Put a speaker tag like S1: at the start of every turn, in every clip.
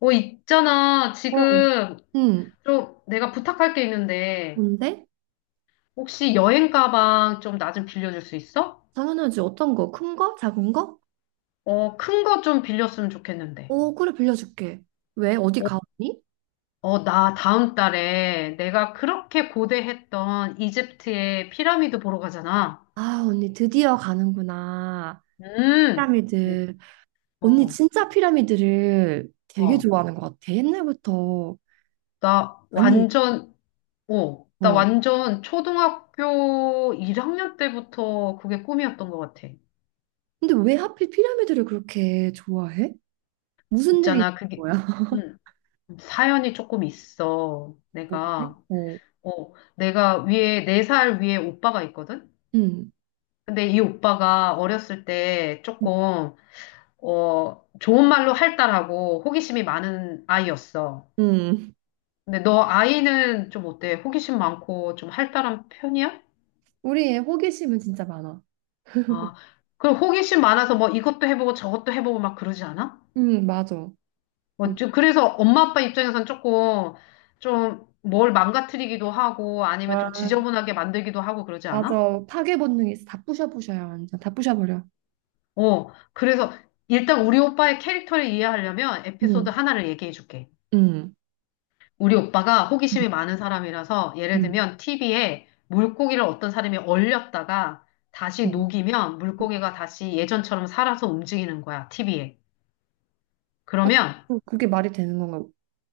S1: 있잖아.
S2: 어,
S1: 지금
S2: 응,
S1: 좀 내가 부탁할 게 있는데,
S2: 뭔데?
S1: 혹시 여행 가방 좀 나 좀 빌려줄 수 있어?
S2: 당연하지. 어떤 거? 큰 거? 작은 거?
S1: 큰 거 좀 빌렸으면 좋겠는데.
S2: 오, 그래, 빌려줄게. 왜? 어디
S1: 어,
S2: 가, 언니?
S1: 나 다음 달에 내가 그렇게 고대했던 이집트의 피라미드 보러 가잖아.
S2: 아, 언니 드디어 가는구나.
S1: 음, 그,
S2: 피라미드. 언니
S1: 어,
S2: 진짜 피라미드를 되게
S1: 어.
S2: 좋아하는 것 같아. 옛날부터.
S1: 나
S2: 아니,
S1: 완전, 나
S2: 어.
S1: 완전 초등학교 1학년 때부터 그게 꿈이었던 것 같아.
S2: 근데 왜 하필 피라미드를 그렇게 좋아해? 무슨 일이 있는
S1: 있잖아, 그게.
S2: 거야?
S1: 음. 사연이 조금 있어.
S2: 뭔데? 어,
S1: 내가 위에, 4살 위에 오빠가 있거든?
S2: 응,
S1: 근데 이 오빠가 어렸을 때 조금, 좋은 말로 할달하고 호기심이 많은 아이였어.
S2: 응.
S1: 근데 너 아이는 좀 어때? 호기심 많고 좀 할달한 편이야?
S2: 우리의 호기심은 진짜 많아.
S1: 아, 그럼 호기심 많아서 뭐 이것도 해보고 저것도 해보고 막 그러지 않아?
S2: 응, 맞아.
S1: 뭐, 좀 그래서 엄마 아빠 입장에선 조금, 좀 뭘 망가뜨리기도 하고 아니면 좀
S2: 뭘까?
S1: 지저분하게 만들기도 하고 그러지 않아?
S2: 맞아. 파괴 본능이 있어. 다 부셔부셔요, 완전. 다 부셔버려.
S1: 그래서 일단 우리 오빠의 캐릭터를 이해하려면 에피소드
S2: 음.
S1: 하나를 얘기해 줄게.
S2: 음,
S1: 우리 오빠가
S2: 음,
S1: 호기심이 많은 사람이라서 예를
S2: 음,
S1: 들면 TV에 물고기를 어떤 사람이 얼렸다가 다시
S2: 응.
S1: 녹이면 물고기가 다시 예전처럼 살아서 움직이는 거야, TV에.
S2: 아,
S1: 그러면,
S2: 그게 말이 되는 건가,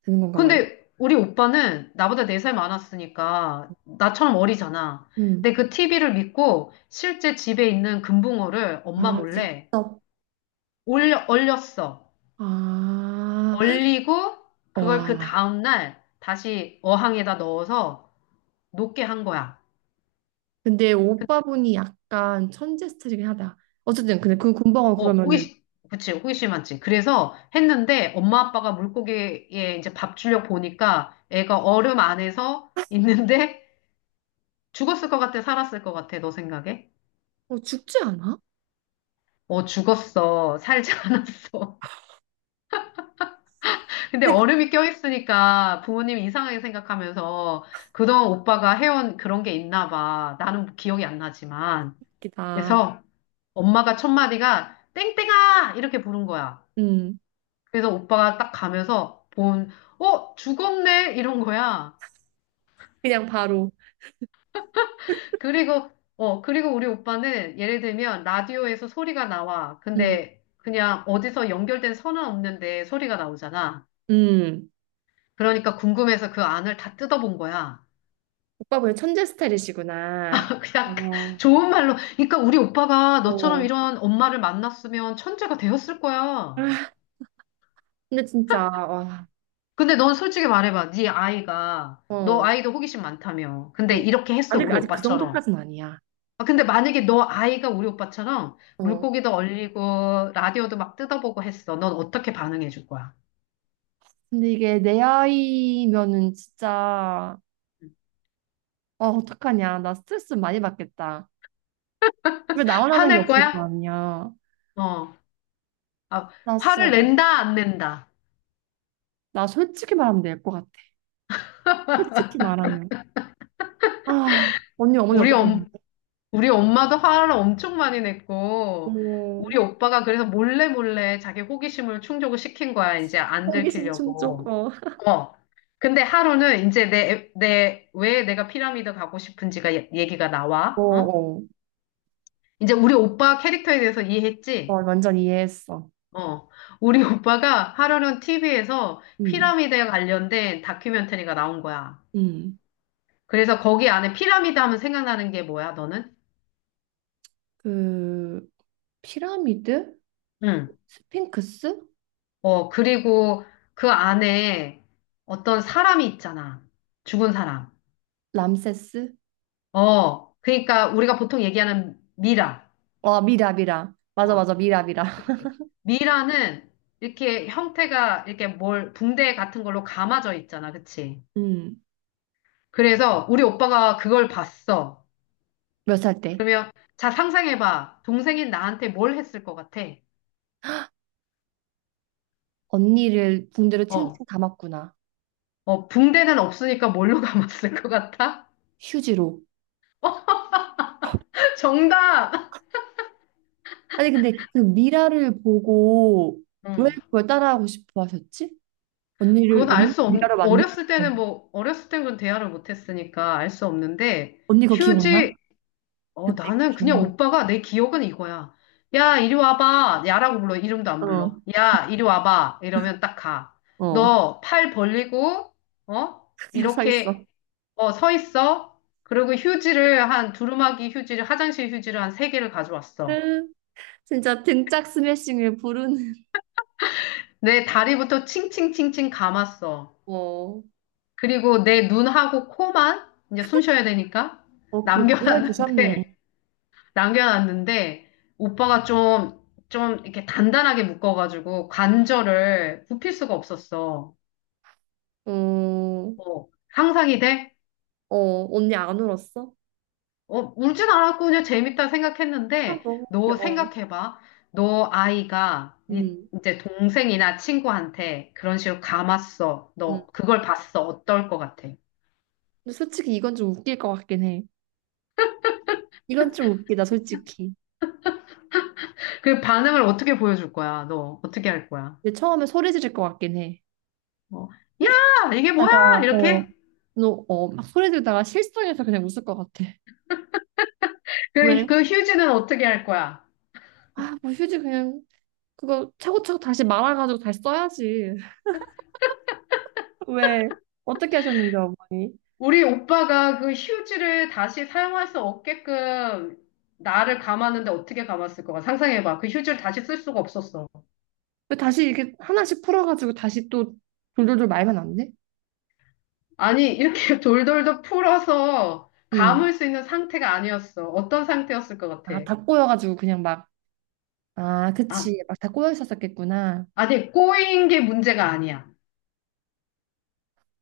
S2: 되는 건가, 원래?
S1: 근데 우리 오빠는 나보다 4살 많았으니까 나처럼 어리잖아.
S2: 음.
S1: 근데 그 TV를 믿고 실제 집에 있는 금붕어를 엄마
S2: 아,
S1: 몰래
S2: 직접.
S1: 얼렸어.
S2: 아,
S1: 얼리고 그걸 그
S2: 와.
S1: 다음날 다시 어항에다 넣어서 녹게 한 거야.
S2: 근데 오빠분이 약간 천재 스타일이긴 하다. 어쨌든, 근데 그 군방어
S1: 어,
S2: 그러면은,
S1: 호기심, 그치, 호기심 많지. 그래서 했는데 엄마 아빠가 물고기에 이제 밥 주려고 보니까 애가 얼음 안에서 있는데 죽었을 것 같아, 살았을 것 같아, 너 생각에?
S2: 어, 죽지 않아?
S1: 어, 죽었어. 살지 않았어. 근데
S2: 근데 그게
S1: 얼음이 껴있으니까 부모님 이상하게 생각하면서 그동안 오빠가 해온 그런 게 있나 봐. 나는 기억이 안 나지만.
S2: 웃기다.
S1: 그래서 엄마가 첫 마디가 땡땡아! 이렇게 부른 거야.
S2: 음.
S1: 그래서 오빠가 딱 가면서 죽었네? 이런 거야.
S2: 그냥 바로.
S1: 그리고, 그리고 우리 오빠는 예를 들면 라디오에서 소리가 나와.
S2: 음.
S1: 근데 그냥 어디서 연결된 선은 없는데 소리가 나오잖아.
S2: 음.
S1: 그러니까 궁금해서 그 안을 다 뜯어본 거야.
S2: 오빠분이 천재 스타일이시구나. 아,
S1: 그냥 좋은 말로. 그러니까 우리 오빠가 너처럼
S2: 어.
S1: 이런 엄마를 만났으면 천재가 되었을 거야.
S2: 근데 진짜, 와.
S1: 근데 넌 솔직히 말해봐. 너
S2: 어.
S1: 아이도 호기심 많다며. 근데
S2: 어,
S1: 이렇게 했어,
S2: 아직,
S1: 우리
S2: 아직 그
S1: 오빠처럼.
S2: 정도까지는 아니야.
S1: 아, 근데 만약에 너 아이가 우리 오빠처럼
S2: 어.
S1: 물고기도 얼리고, 라디오도 막 뜯어보고 했어. 넌 어떻게 반응해 줄 거야?
S2: 근데 이게 내 아이면은 진짜, 어, 어떡하냐. 나 스트레스 많이 받겠다. 집에 나원하는 게
S1: 화낼
S2: 없을 거
S1: 거야?
S2: 아니야.
S1: 어. 아,
S2: 나, 진짜-
S1: 화를 낸다, 안 낸다?
S2: 나 솔직히 말하면 될 것 같아. 솔직히 말하면. 아, 언니 어머니
S1: 우리 엄,
S2: 어떠셨는데?
S1: 우리 엄마도 화를 엄청 많이 냈고,
S2: 어,
S1: 우리 오빠가 그래서 몰래 몰래 자기 호기심을 충족을 시킨 거야. 이제 안
S2: 호기심 충족,
S1: 들키려고.
S2: 어.
S1: 어. 근데 하루는 이제 왜 내가 피라미드 가고 싶은지가 얘기가
S2: 어,
S1: 나와. 어?
S2: 어.
S1: 이제 우리 오빠 캐릭터에 대해서
S2: 어,
S1: 이해했지?
S2: 완전 이해했어.
S1: 어. 우리 오빠가 하루는 TV에서
S2: 음,
S1: 피라미드에 관련된 다큐멘터리가 나온 거야.
S2: 음.
S1: 그래서 거기 안에 피라미드 하면 생각나는 게 뭐야, 너는?
S2: 그, 피라미드? 그
S1: 응.
S2: 스핑크스?
S1: 그리고 그 안에 어떤 사람이 있잖아. 죽은 사람.
S2: 람세스?
S1: 그러니까 우리가 보통 얘기하는 미라.
S2: 어, 미라, 미라. 맞아,
S1: 어,
S2: 맞아, 미라, 미라.
S1: 그치. 미라는 이렇게 형태가 이렇게 뭘 붕대 같은 걸로 감아져 있잖아. 그치.
S2: 음,
S1: 그래서 우리 오빠가 그걸 봤어.
S2: 몇 살 때?
S1: 그러면 자, 상상해봐. 동생인 나한테 뭘 했을 것 같아?
S2: 언니를 붕대로
S1: 어,
S2: 칭칭 감았구나.
S1: 붕대는 없으니까 뭘로 감았을 것 같아?
S2: 휴지로.
S1: 정답!
S2: 아니, 근데 그 미라를 보고 왜
S1: 응.
S2: 그걸 따라하고 싶어 하셨지? 언니를,
S1: 그건 알
S2: 언니
S1: 수 없,
S2: 미라를 만들고
S1: 어렸을 때는
S2: 싶어.
S1: 뭐, 어렸을 땐 그런 대화를 못 했으니까 알 수 없는데,
S2: 언니 그거
S1: 휴지,
S2: 기억나? 그때 그
S1: 나는
S2: 기억.
S1: 그냥 오빠가 내 기억은 이거야. 야, 이리 와봐. 야라고 불러. 이름도 안
S2: 어,
S1: 불러. 야, 이리 와봐. 이러면 딱 가.
S2: 어.
S1: 너 팔 벌리고, 어?
S2: 그 영상 있어.
S1: 이렇게, 서 있어. 그리고 휴지를 한, 두루마기 휴지를, 화장실 휴지를 한 세 개를 가져왔어.
S2: 진짜 등짝 스매싱을 부르는.
S1: 내 다리부터 칭칭칭칭 감았어.
S2: 어,
S1: 그리고 내 눈하고 코만 이제 숨 쉬어야 되니까
S2: 어, 그 무료를 두셨네.
S1: 남겨놨는데, 남겨놨는데, 오빠가 좀 이렇게 단단하게 묶어가지고 관절을 굽힐 수가 없었어.
S2: 어,
S1: 어, 상상이 돼?
S2: 어, 언니 안 울었어?
S1: 울진 않았고 그냥 재밌다
S2: 아,
S1: 생각했는데,
S2: 너무 웃겨.
S1: 너
S2: 어.
S1: 생각해봐. 너 아이가
S2: 음,
S1: 이제 동생이나 친구한테 그런 식으로 감았어. 너
S2: 음.
S1: 그걸 봤어. 어떨 것 같아?
S2: 근데 솔직히 이건 좀 웃길 것 같긴 해. 이건 좀 웃기다, 솔직히.
S1: 그 반응을 어떻게 보여줄 거야? 너 어떻게 할 거야?
S2: 근데 처음에 소리 지를 것 같긴 해.
S1: 뭐, 야,
S2: 이게
S1: 이게 뭐야?
S2: 다가 어,
S1: 이렇게?
S2: 너, 어, 막 소리 지르다가 실성해서 그냥 웃을 것 같아. 왜?
S1: 그 휴지는 어떻게 할 거야?
S2: 아, 뭐 휴지 그냥 그거 차고차고 다시 말아가지고 다시 써야지. 왜? 어떻게 하셨는데, 어머니?
S1: 우리 오빠가 그 휴지를 다시 사용할 수 없게끔 나를 감았는데 어떻게 감았을 거야? 상상해봐. 그 휴지를 다시 쓸 수가 없었어.
S2: 왜 다시 이렇게 하나씩 풀어가지고 다시 또 돌돌돌 말면 안 돼?
S1: 아니, 이렇게 돌돌돌 풀어서
S2: 응.
S1: 감을 수 있는 상태가 아니었어. 어떤 상태였을 것 같아?
S2: 아, 다 꼬여가지고 그냥 막, 아,
S1: 아,
S2: 그치. 막 다 꼬여 있었었겠구나.
S1: 아니, 꼬인 게 문제가 아니야.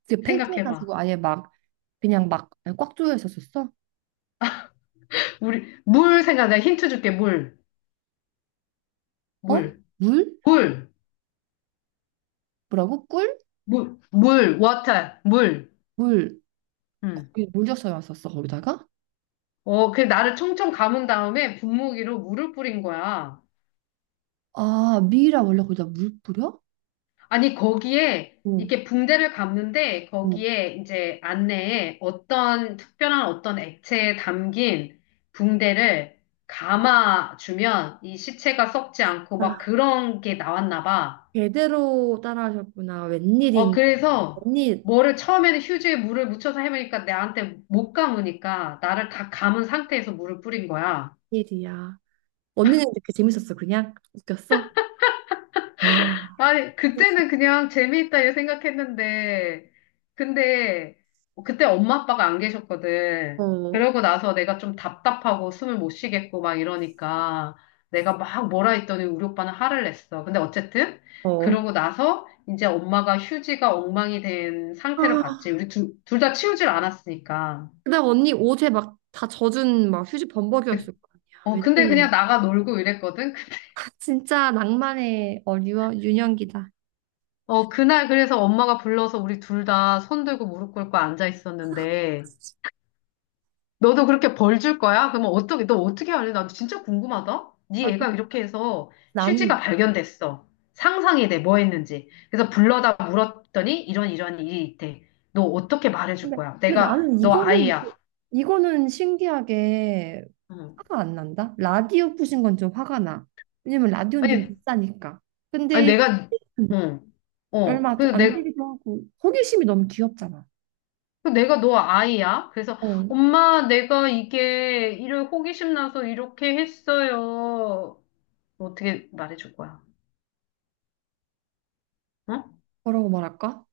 S2: 그게
S1: 생각해봐.
S2: 팽팽해가지고 아예 막, 그냥 막 꽉 조여 있었었어?
S1: 물 생각, 내가 힌트 줄게. 물,
S2: 어?
S1: 물,
S2: 물?
S1: 물,
S2: 뭐라고? 꿀?
S1: 물, 물, 워터, 물.
S2: 물.
S1: 음.
S2: 거기 물 줬어야 왔었어 거기다가.
S1: 그 나를 총총 감은 다음에 분무기로 물을 뿌린 거야.
S2: 아, 미라 원래 거기다 물 뿌려?
S1: 아니, 거기에
S2: 어,
S1: 이렇게 붕대를 감는데
S2: 어.
S1: 거기에 이제 안내에 어떤 특별한 어떤 액체에 담긴 붕대를
S2: 아,
S1: 감아주면 이 시체가 썩지 않고 막
S2: 아,
S1: 그런 게 나왔나 봐.
S2: 제대로 따라하셨구나. 웬일인,
S1: 그래서
S2: 웬일,
S1: 뭐를 처음에는 휴지에 물을 묻혀서 해보니까 내한테 못 감으니까 나를 다 감은 상태에서 물을 뿌린 거야.
S2: 웬일이야. 언니는 이렇게 재밌었어, 그냥? 웃겼어? 와.
S1: 아니, 그때는 그냥 재미있다 이렇게 생각했는데, 근데 그때 엄마 아빠가 안 계셨거든.
S2: 어,
S1: 그러고 나서 내가 좀 답답하고 숨을 못 쉬겠고 막 이러니까 내가 막 뭐라 했더니 우리 오빠는 화를 냈어. 근데 어쨌든
S2: 어.
S1: 그러고 나서 이제 엄마가 휴지가 엉망이 된 상태를
S2: 아,
S1: 봤지. 우리 둘 다 치우질 않았으니까.
S2: 그다음 언니 옷에 막 다 젖은 막 휴지 범벅이었을 거 아니야.
S1: 근데 그냥
S2: 웬일인.
S1: 나가 놀고 이랬거든.
S2: 아, 진짜 낭만의 어, 유, 윤현기다.
S1: 그날 그래서 엄마가 불러서 우리 둘 다 손 들고 무릎 꿇고 앉아 있었는데, 너도 그렇게 벌 줄 거야? 그러면 어떻게, 너 어떻게 할래? 나 진짜 궁금하다.
S2: 아,
S1: 네
S2: 그.
S1: 애가 이렇게 해서
S2: 나는
S1: 휴지가 발견됐어. 상상이 돼, 뭐 했는지. 그래서 불러다 물었더니 이런 이런 일이 있대. 너 어떻게 말해줄
S2: 근데,
S1: 거야?
S2: 근데
S1: 내가
S2: 나는
S1: 너
S2: 이거는
S1: 아이야.
S2: 이거는 신기하게
S1: 응.
S2: 화가 안 난다. 라디오 부신 건 좀 화가 나. 왜냐면 라디오는 좀
S1: 아니,
S2: 비싸니까.
S1: 아니
S2: 근데
S1: 내가, 응, 어.
S2: 얼마
S1: 그래서
S2: 안
S1: 내,
S2: 되기도 하고 호기심이 너무 귀엽잖아.
S1: 그 내가 너 아이야. 그래서
S2: 어.
S1: 엄마, 내가 이게 이런 호기심 나서 이렇게 했어요. 어떻게 말해줄 거야? 응?
S2: 뭐라고 말할까?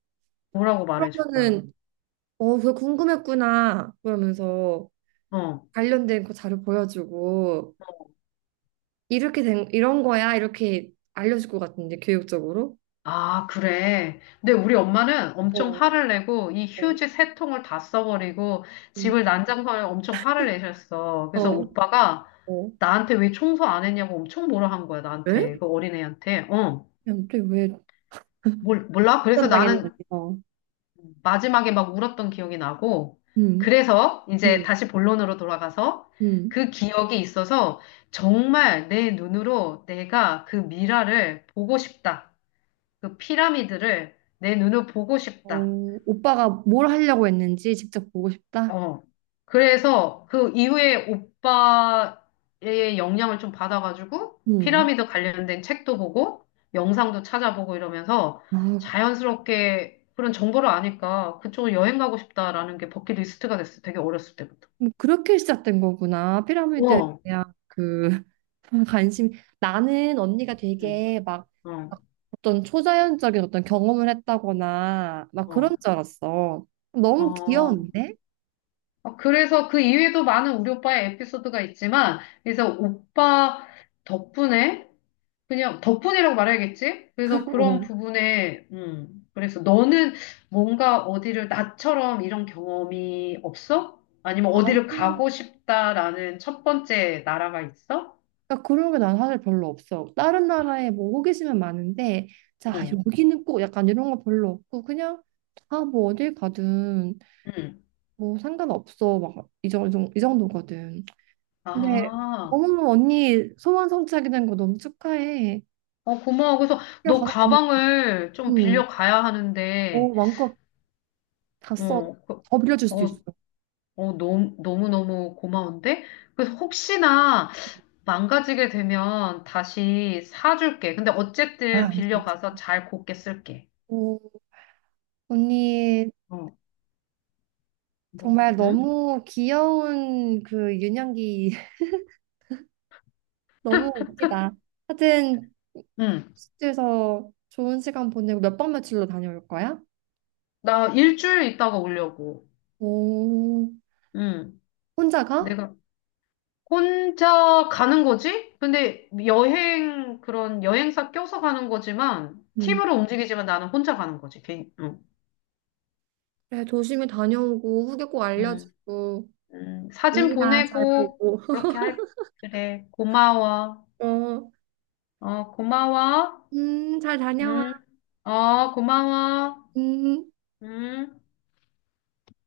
S1: 뭐라고 말해줄 거야?
S2: 그러면은 어, 그거 궁금했구나. 그러면서
S1: 어.
S2: 관련된 거 자료 보여주고 이렇게 된 이런 거야. 이렇게 알려줄 것 같은데 교육적으로.
S1: 아, 그래. 근데 우리 엄마는 엄청
S2: 어,
S1: 화를 내고 이
S2: 어,
S1: 휴지 세 통을 다 써버리고
S2: 음.
S1: 집을 난장판에 엄청 화를 내셨어. 그래서
S2: 어.
S1: 오빠가
S2: 어.
S1: 나한테 왜 청소 안 했냐고 엄청 뭐라 한 거야, 나한테.
S2: 왜?
S1: 그 어린애한테.
S2: 야, 근왜
S1: 몰라? 그래서 나는
S2: 당했는지.
S1: 마지막에 막 울었던 기억이 나고,
S2: 음,
S1: 그래서 이제
S2: 음.
S1: 다시 본론으로 돌아가서
S2: 음,
S1: 그 기억이 있어서 정말 내 눈으로 내가 그 미라를 보고 싶다. 그 피라미드를 내 눈으로 보고 싶다.
S2: 어, 오빠가 뭘 하려고 했는지 직접 보고 싶다.
S1: 어. 그래서 그 이후에 오빠의 영향을 좀 받아가지고
S2: 음.
S1: 피라미드 관련된 책도 보고 영상도 찾아보고 이러면서
S2: 아,
S1: 자연스럽게 그런 정보를 아니까 그쪽으로 여행 가고 싶다라는 게 버킷리스트가 됐어. 되게 어렸을 때부터.
S2: 그럼 그렇게 시작된 거구나. 피라미드에
S1: 어.
S2: 대한 그 관심. 나는 언니가
S1: 응.
S2: 되게 막
S1: 어.
S2: 어떤 초자연적인 어떤 경험을 했다거나 막 그런
S1: 어.
S2: 줄 알았어. 너무
S1: 어.
S2: 귀여운데?
S1: 그래서 그 이후에도 많은 우리 오빠의 에피소드가 있지만 그래서 오빠 덕분에 그냥 덕분이라고 말해야겠지? 그래서 그런
S2: 어.
S1: 부분에, 그래서 너는 뭔가 어디를 나처럼 이런 경험이 없어? 아니면 어디를
S2: 나는
S1: 가고 싶다라는 첫 번째 나라가 있어?
S2: 그러니까 그런 게 난 사실 별로 없어. 다른 나라에 뭐 호기심은 많은데, 자,
S1: 응,
S2: 여기는 꼭 약간 이런 거 별로 없고, 그냥, 아, 뭐 어딜 가든,
S1: 응.
S2: 뭐 상관없어. 막, 이 정도, 이 정도거든. 근데,
S1: 아,
S2: 너무 언니 소원 성취하게 된 거 너무 축하해.
S1: 고마워. 그래서
S2: 그냥
S1: 너
S2: 가게 되면,
S1: 가방을 좀
S2: 음,
S1: 빌려 가야 하는데,
S2: 뭐 마음껏 다 써.
S1: 어, 그-
S2: 더 빌려줄 수도
S1: 어,
S2: 있어.
S1: 너무, 너무너무 고마운데? 그래서 혹시나, 망가지게 되면 다시 사줄게. 근데
S2: 아,
S1: 어쨌든
S2: 안 되겠지.
S1: 빌려가서 잘 곱게 쓸게.
S2: 오, 언니,
S1: 어, 뭐,
S2: 정말
S1: 응?
S2: 너무 귀여운 그 유년기, 너무 웃기다. 하여튼,
S1: 응.
S2: 호스트에서 좋은 시간 보내고 몇 박 며칠로 다녀올 거야?
S1: 나 일주일 있다가 오려고.
S2: 오,
S1: 응.
S2: 혼자 가?
S1: 내가 혼자 가는 거지? 근데 그런 여행사 껴서 가는 거지만,
S2: 응.
S1: 팀으로 움직이지만 나는 혼자 가는 거지. 개인, 응.
S2: 그래, 조심히 다녀오고 후기 꼭
S1: 응.
S2: 알려주고
S1: 응. 사진
S2: 미라 잘
S1: 보내고,
S2: 보고.
S1: 그렇게 할, 그래. 고마워.
S2: 어,
S1: 고마워.
S2: 잘 다녀와.
S1: 응. 고마워.
S2: 음.
S1: 응.